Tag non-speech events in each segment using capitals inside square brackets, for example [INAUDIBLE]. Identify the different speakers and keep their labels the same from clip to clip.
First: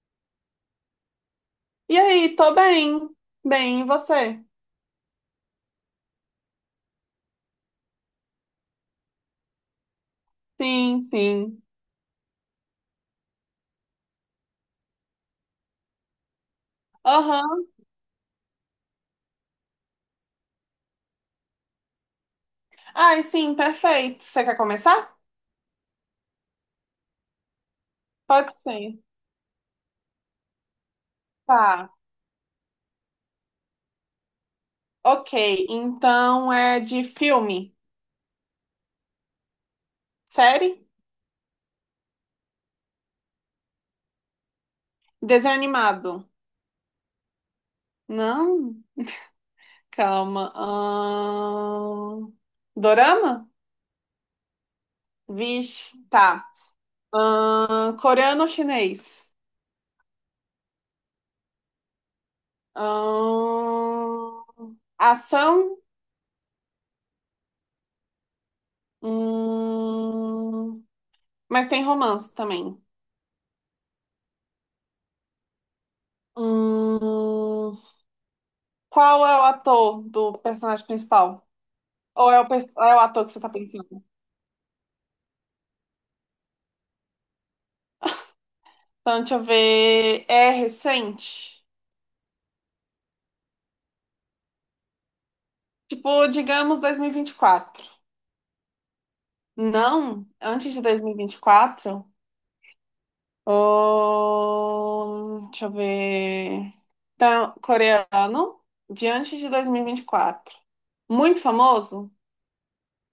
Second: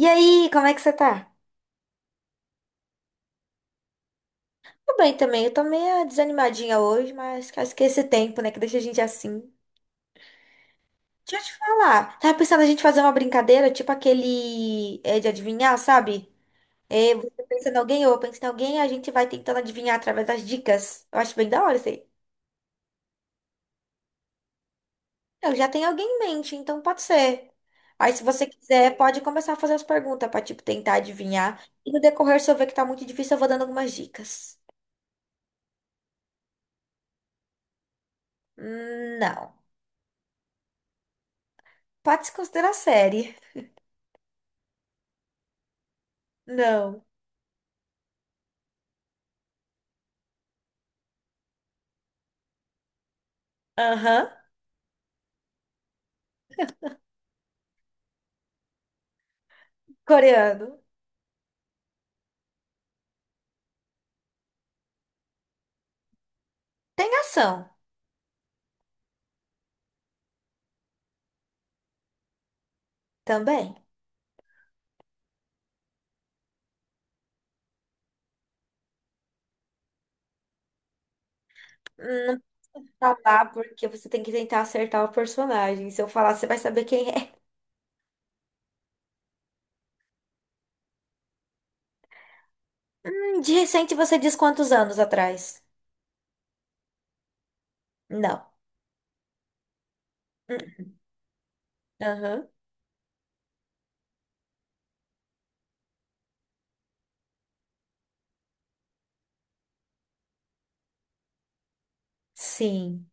Speaker 1: E aí, como é que você tá?
Speaker 2: E aí, tô bem. Bem, e você?
Speaker 1: Tô bem também. Eu tô meio desanimadinha hoje, mas acho que é esse tempo, né, que deixa a gente assim.
Speaker 2: Sim,
Speaker 1: Deixa eu te
Speaker 2: sim.
Speaker 1: falar. Tava pensando a gente fazer uma brincadeira, tipo aquele de adivinhar, sabe? É, você
Speaker 2: Aham.
Speaker 1: pensa em alguém, ou eu penso em alguém, a gente vai tentando adivinhar através das dicas. Eu acho bem da hora isso aí.
Speaker 2: Ai, sim, perfeito. Você quer começar?
Speaker 1: Eu já tenho alguém em mente, então pode ser. Aí, se você
Speaker 2: Pode
Speaker 1: quiser,
Speaker 2: ser.
Speaker 1: pode começar a fazer as perguntas pra, tipo, tentar adivinhar.
Speaker 2: Tá.
Speaker 1: E no decorrer, se eu ver que tá muito difícil, eu vou dando algumas dicas.
Speaker 2: Ok, então é de filme,
Speaker 1: Não.
Speaker 2: série,
Speaker 1: Pode se considerar série.
Speaker 2: desenho animado.
Speaker 1: Não.
Speaker 2: Não? Calma. Dorama?
Speaker 1: Aham.
Speaker 2: Vixe, tá. Coreano ou chinês?
Speaker 1: Coreano.
Speaker 2: Ahn, Ação?
Speaker 1: Tem ação
Speaker 2: Hum, Mas tem romance também.
Speaker 1: também.
Speaker 2: Hum, qual é o ator do personagem principal? Ou
Speaker 1: Não
Speaker 2: é o, é o
Speaker 1: vou
Speaker 2: ator que você
Speaker 1: falar
Speaker 2: tá
Speaker 1: porque
Speaker 2: pensando?
Speaker 1: você tem que tentar acertar o personagem. Se eu falar, você vai saber quem é.
Speaker 2: Então, deixa eu ver. É recente?
Speaker 1: De recente você diz quantos anos atrás?
Speaker 2: Tipo, digamos dois mil e vinte e quatro.
Speaker 1: Não.
Speaker 2: Não,
Speaker 1: Hum.
Speaker 2: antes de 2024.
Speaker 1: Aham.
Speaker 2: Deixa eu ver. Então, coreano, de antes de dois mil e vinte e quatro. Muito famoso?
Speaker 1: Sim.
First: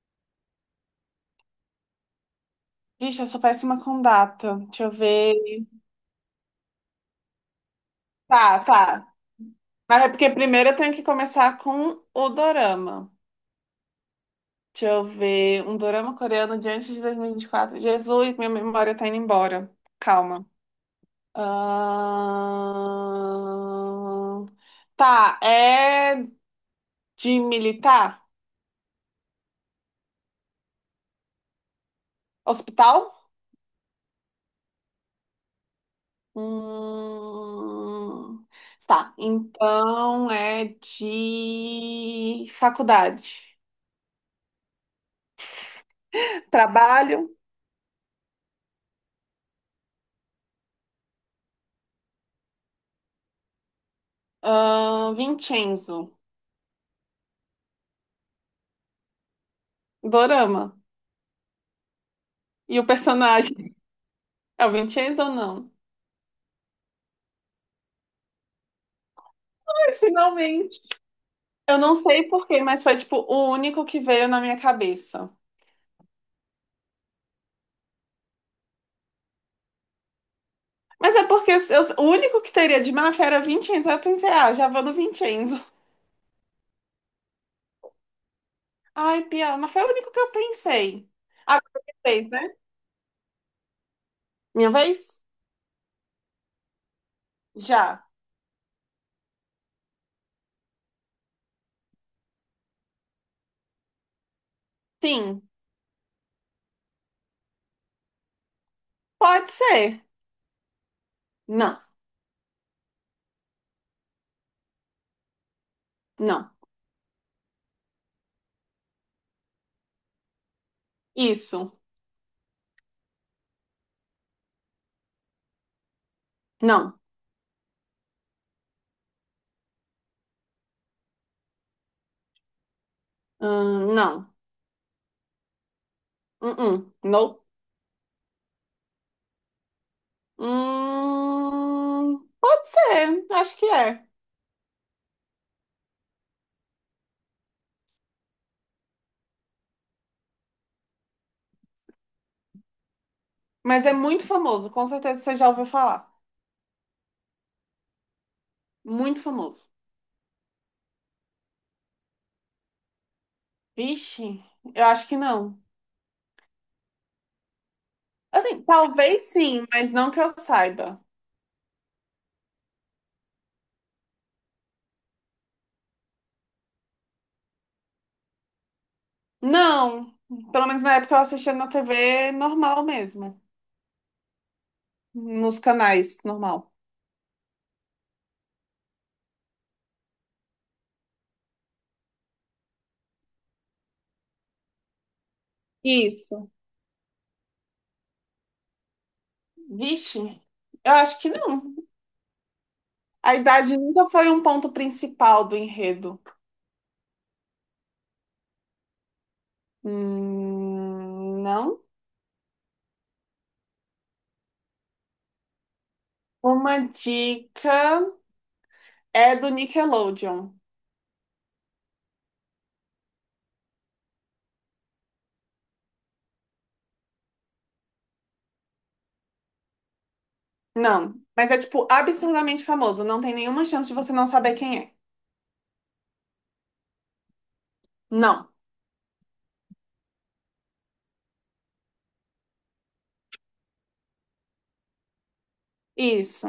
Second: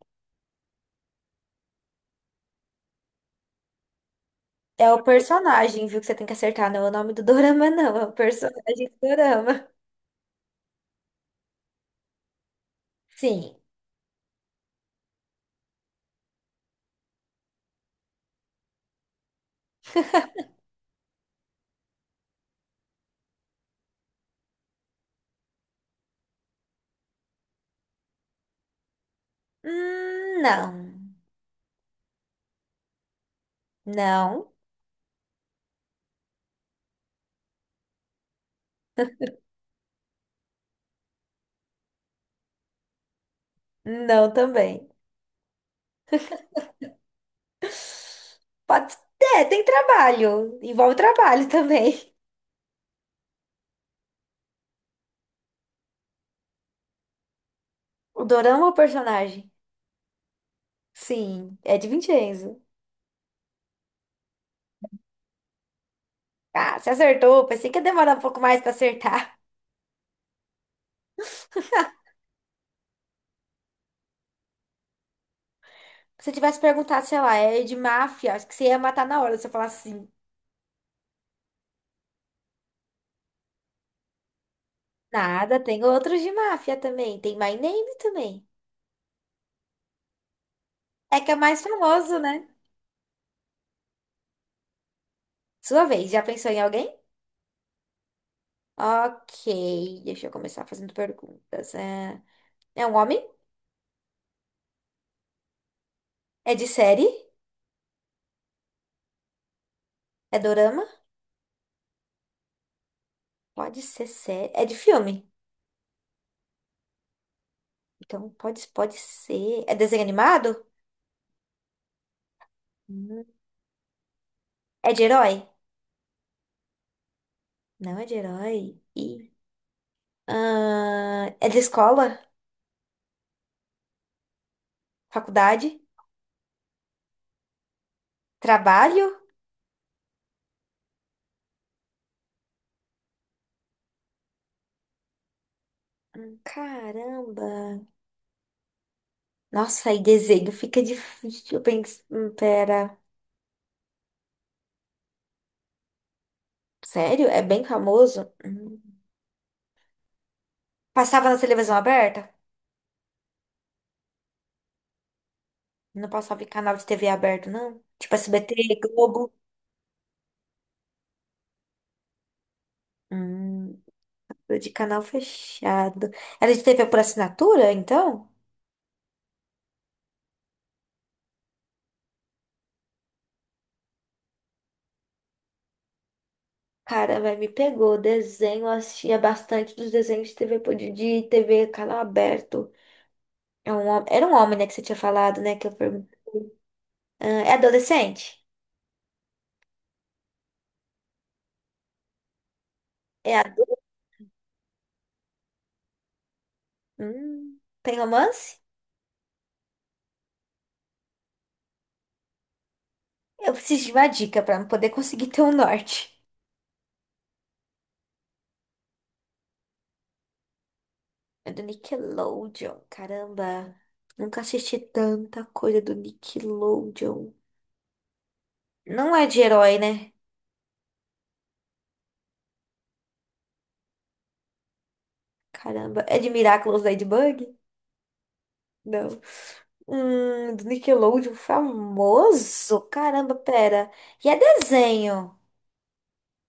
Speaker 2: Vixe, eu sou péssima com data. Deixa
Speaker 1: É
Speaker 2: eu
Speaker 1: o
Speaker 2: ver.
Speaker 1: personagem, viu, que você tem que acertar. Não é o nome do dorama, não. É o
Speaker 2: Tá,
Speaker 1: personagem do
Speaker 2: tá.
Speaker 1: dorama.
Speaker 2: Mas é porque primeiro eu tenho que começar com o dorama.
Speaker 1: Sim.
Speaker 2: Deixa eu ver. Um dorama coreano de antes de 2024. Jesus, minha memória tá indo embora. Calma. Ahn, Tá, é de militar?
Speaker 1: Não.
Speaker 2: Hospital?
Speaker 1: Não.
Speaker 2: Hum... Tá, então é de faculdade.
Speaker 1: Não também.
Speaker 2: [LAUGHS] Trabalho?
Speaker 1: Pode... É, tem trabalho. Envolve trabalho também.
Speaker 2: Vincenzo.
Speaker 1: O Dorama é o personagem?
Speaker 2: Dorama.
Speaker 1: Sim, é de Vincenzo.
Speaker 2: E o personagem? É o Vincenzo ou não?
Speaker 1: Ah, você acertou. Pensei que ia demorar um pouco mais pra acertar.
Speaker 2: [LAUGHS] Finalmente. Eu não sei porquê, mas foi tipo o único que veio na minha cabeça.
Speaker 1: [LAUGHS] Se eu tivesse perguntado, sei lá, é de máfia, acho que você ia matar na hora se eu falasse sim.
Speaker 2: Mas é porque o único que teria de máfia era Vincenzo. Aí eu pensei, ah, já vou no
Speaker 1: Nada,
Speaker 2: Vincenzo.
Speaker 1: tem outros de máfia também. Tem My Name também.
Speaker 2: Ai, piada, mas foi o único que eu pensei.
Speaker 1: É que é mais
Speaker 2: Agora é
Speaker 1: famoso,
Speaker 2: minha vez,
Speaker 1: né?
Speaker 2: né? Minha vez?
Speaker 1: Sua vez, já pensou em alguém?
Speaker 2: Já.
Speaker 1: Ok, deixa eu começar fazendo perguntas. É, é um homem?
Speaker 2: Sim.
Speaker 1: É de série?
Speaker 2: Pode ser.
Speaker 1: É dorama?
Speaker 2: Não.
Speaker 1: Pode ser série. É de filme?
Speaker 2: Não.
Speaker 1: Então pode ser. É desenho animado?
Speaker 2: Isso.
Speaker 1: Hum. É de herói?
Speaker 2: Não.
Speaker 1: Não é de herói? E ah, é de escola?
Speaker 2: Não.
Speaker 1: Faculdade?
Speaker 2: Uh-uh. Não.
Speaker 1: Trabalho?
Speaker 2: Pode ser. Acho que é.
Speaker 1: Caramba! Nossa, aí desenho fica difícil. Bem... pera.
Speaker 2: Mas é muito famoso. Com certeza você já ouviu falar.
Speaker 1: Sério? É bem famoso? Hum.
Speaker 2: Muito famoso.
Speaker 1: Passava na televisão aberta?
Speaker 2: Vixe, eu acho que não.
Speaker 1: Não passava em canal de TV aberto, não? Tipo SBT,
Speaker 2: Assim, talvez
Speaker 1: Globo?
Speaker 2: sim, mas não que eu saiba.
Speaker 1: Hum, de canal fechado. Era de TV por assinatura, então?
Speaker 2: Não, pelo menos na época eu assistia na TV normal mesmo, nos canais normal.
Speaker 1: Cara, vai me pegou. Desenho, eu assistia bastante dos desenhos de TV, de TV, canal aberto. É um, era um homem, né, que você tinha falado, né?
Speaker 2: Isso.
Speaker 1: Ah, é adolescente?
Speaker 2: Vixe, eu acho que não.
Speaker 1: É
Speaker 2: A
Speaker 1: adulto?
Speaker 2: idade nunca foi um ponto principal do enredo.
Speaker 1: Hum, tem romance?
Speaker 2: Não.
Speaker 1: Eu preciso de uma dica pra poder conseguir ter um norte.
Speaker 2: Uma dica é do Nickelodeon.
Speaker 1: É do Nickelodeon. Caramba, nunca assisti tanta coisa do Nickelodeon. Não é de herói, né?
Speaker 2: Não, mas é tipo absurdamente famoso. Não tem nenhuma chance de você não saber quem é.
Speaker 1: Caramba, é de Miraculous Ladybug?
Speaker 2: Não.
Speaker 1: Não. Do Nickelodeon famoso? Caramba, pera. E é desenho?
Speaker 2: Isso.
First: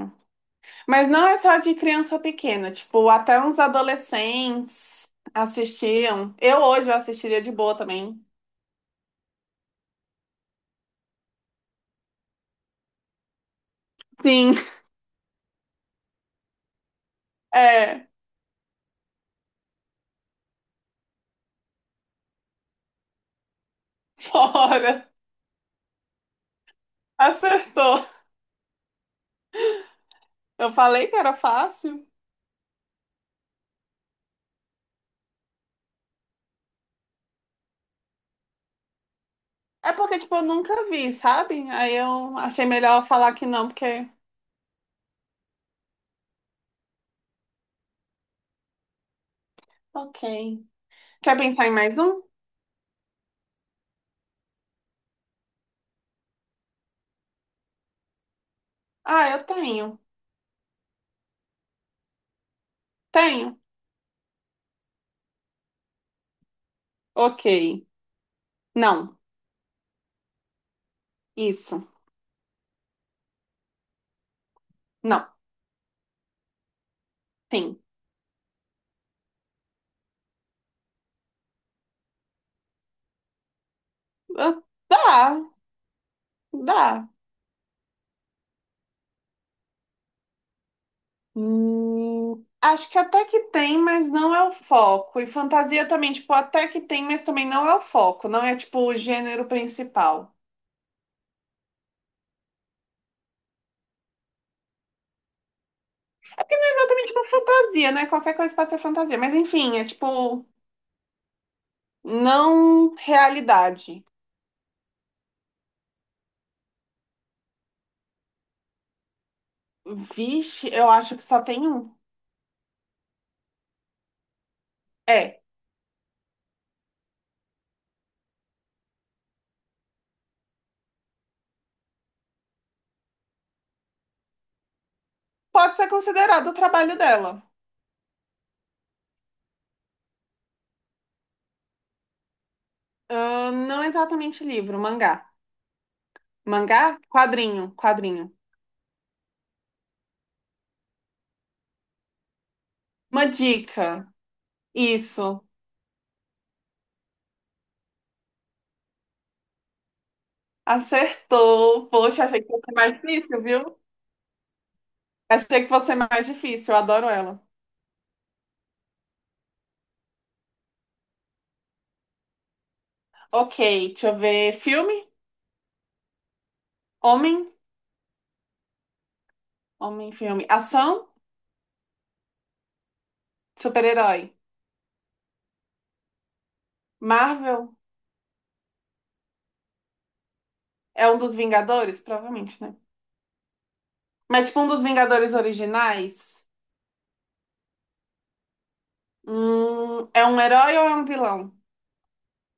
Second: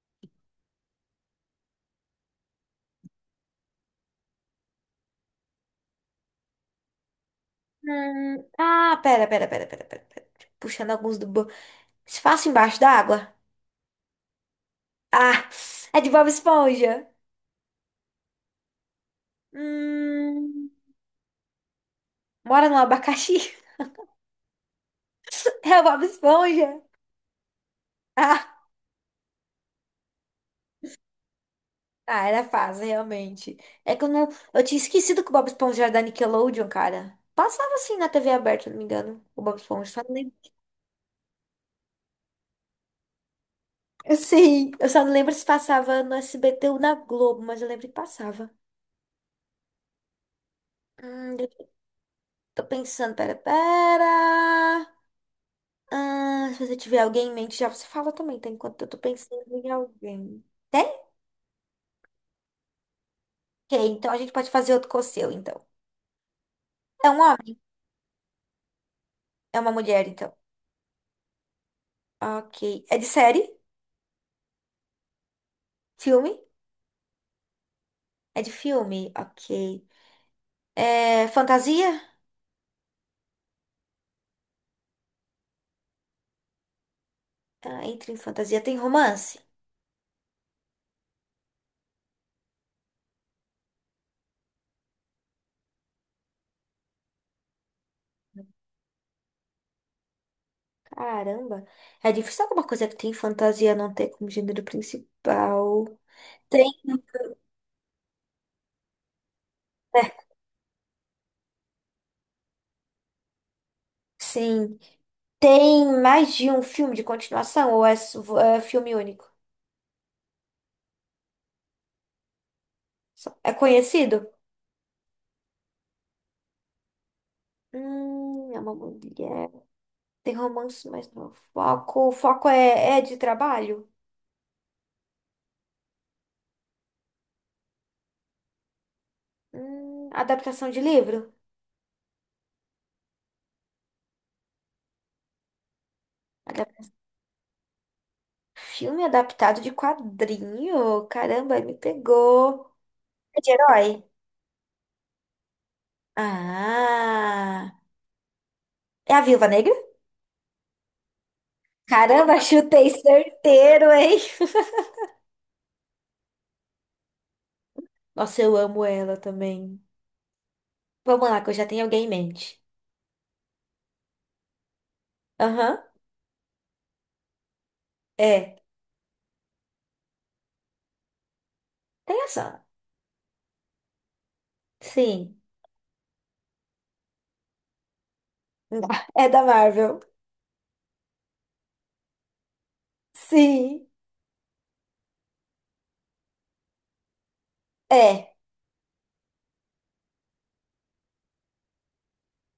Speaker 2: Mas não é só de criança pequena, tipo, até uns adolescentes assistiam. Eu hoje eu assistiria de boa também.
Speaker 1: Ah, pera. Puxando alguns do espaço embaixo da água.
Speaker 2: Sim,
Speaker 1: Ah, é de Bob Esponja.
Speaker 2: é,
Speaker 1: Hum, mora no abacaxi?
Speaker 2: [LAUGHS] fora.
Speaker 1: [LAUGHS] É o Bob Esponja.
Speaker 2: Acertou.
Speaker 1: Ah,
Speaker 2: Eu falei que era fácil.
Speaker 1: ah, era fácil, realmente. É que eu não. Eu tinha esquecido que o Bob Esponja era da Nickelodeon, cara. Passava assim na TV aberta, se não me engano. O Bob Esponja.
Speaker 2: É
Speaker 1: Só não
Speaker 2: porque,
Speaker 1: lembro.
Speaker 2: tipo, eu nunca vi, sabe? Aí eu achei melhor falar que não, porque.
Speaker 1: Eu sei. Eu só não lembro se passava no SBT ou na Globo, mas eu lembro que passava.
Speaker 2: Ok. Quer
Speaker 1: Deixa
Speaker 2: pensar
Speaker 1: eu-
Speaker 2: em mais um?
Speaker 1: tô pensando, pera. Ah, se você tiver alguém em mente, já você fala também, tá? Enquanto eu tô
Speaker 2: Ah,
Speaker 1: pensando
Speaker 2: eu
Speaker 1: em
Speaker 2: tenho.
Speaker 1: alguém. Tem?
Speaker 2: Tenho.
Speaker 1: Ok, então a gente pode fazer outro com o seu, então. É um
Speaker 2: Ok.
Speaker 1: homem?
Speaker 2: Não.
Speaker 1: É uma mulher, então.
Speaker 2: Isso.
Speaker 1: Ok. É de série?
Speaker 2: Não.
Speaker 1: Filme?
Speaker 2: Tem.
Speaker 1: É de filme? Ok. É fantasia?
Speaker 2: Ah, dá. Dá.
Speaker 1: Ah, entra em fantasia. Tem romance?
Speaker 2: Acho que até que tem, mas não é o foco. E fantasia também, tipo, até que tem, mas também não é o foco. Não é, tipo, o gênero principal.
Speaker 1: Caramba. É difícil alguma coisa que tem fantasia não ter como gênero principal.
Speaker 2: É
Speaker 1: Tem.
Speaker 2: exatamente uma fantasia, né? Qualquer coisa pode ser fantasia. Mas enfim, é
Speaker 1: É,
Speaker 2: tipo, não realidade.
Speaker 1: sim. Tem mais de um filme de continuação ou é filme único?
Speaker 2: Vixe, eu acho que só tem um.
Speaker 1: É conhecido?
Speaker 2: É,
Speaker 1: É uma mulher. Tem romance, mas não é foco. O foco é, é de trabalho?
Speaker 2: pode ser considerado o trabalho dela.
Speaker 1: Adaptação de livro?
Speaker 2: Ah, não exatamente livro, mangá.
Speaker 1: Adap-
Speaker 2: Mangá? Quadrinho, quadrinho.
Speaker 1: Filme adaptado de quadrinho? Caramba, aí me pegou.
Speaker 2: Uma
Speaker 1: É de herói?
Speaker 2: dica. Isso.
Speaker 1: Ah, é a Viúva Negra?
Speaker 2: Acertou. Poxa,
Speaker 1: Caramba, [LAUGHS]
Speaker 2: achei que fosse
Speaker 1: chutei
Speaker 2: mais difícil, viu?
Speaker 1: certeiro, hein?
Speaker 2: Achei que fosse mais difícil, eu adoro ela.
Speaker 1: [LAUGHS] Nossa, eu amo ela também. Vamos lá, que eu já tenho alguém em mente.
Speaker 2: Ok, deixa eu ver. Filme?
Speaker 1: Aham,
Speaker 2: Homem?
Speaker 1: é.
Speaker 2: Homem, filme. Ação?
Speaker 1: Tem ação.
Speaker 2: Super-herói.
Speaker 1: Sim.
Speaker 2: Marvel?
Speaker 1: [LAUGHS] É da Marvel.
Speaker 2: É um dos Vingadores? Provavelmente, né?
Speaker 1: Sim.
Speaker 2: Mas, tipo, um dos Vingadores originais?
Speaker 1: É. É
Speaker 2: É um herói ou é um vilão?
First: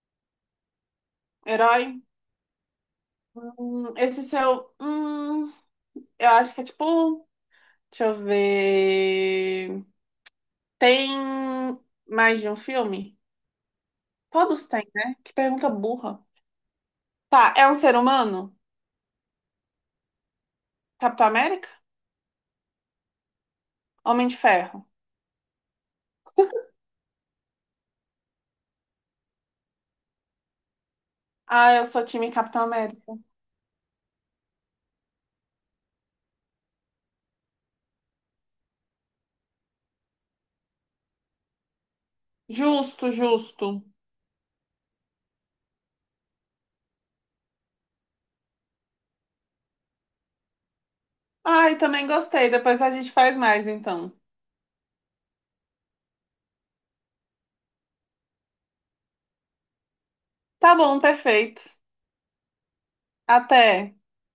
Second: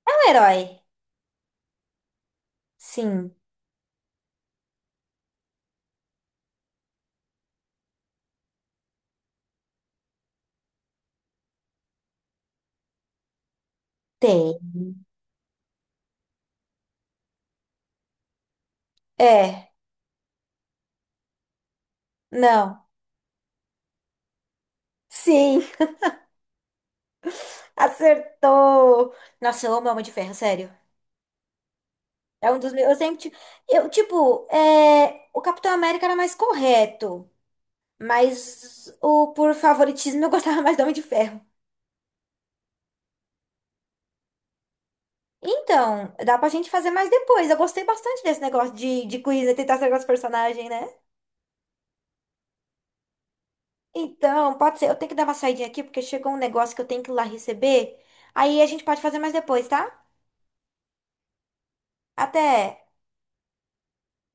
Speaker 1: um herói.
Speaker 2: Herói?
Speaker 1: Sim.
Speaker 2: Esse seu. Eu acho que é tipo. Deixa eu ver. Tem mais de um filme?
Speaker 1: Tem.
Speaker 2: Todos têm, né? Que pergunta burra. Tá, é um ser humano?
Speaker 1: É.
Speaker 2: Capitão América?
Speaker 1: Não.
Speaker 2: Homem de Ferro.
Speaker 1: Sim. [LAUGHS] Acertou! Nossa, eu amo Homem de Ferro, sério.
Speaker 2: Ah, eu sou time
Speaker 1: É um
Speaker 2: Capitão
Speaker 1: dos meus.
Speaker 2: América.
Speaker 1: Eu, tipo, é... o Capitão América era mais correto. Mas o por favoritismo eu [LAUGHS] gostava mais do Homem de Ferro.
Speaker 2: Justo, justo.
Speaker 1: Então, dá pra gente fazer mais depois. Eu gostei bastante desse negócio de quiz, né? Tentar acertar os personagens, né?
Speaker 2: Ai, também gostei. Depois a gente faz mais, então.
Speaker 1: Então, pode ser. Eu tenho que dar uma saidinha aqui, porque chegou um negócio que eu tenho que ir lá receber. Aí a gente pode fazer mais depois, tá?
Speaker 2: Tá bom, perfeito.
Speaker 1: Até!
Speaker 2: Até.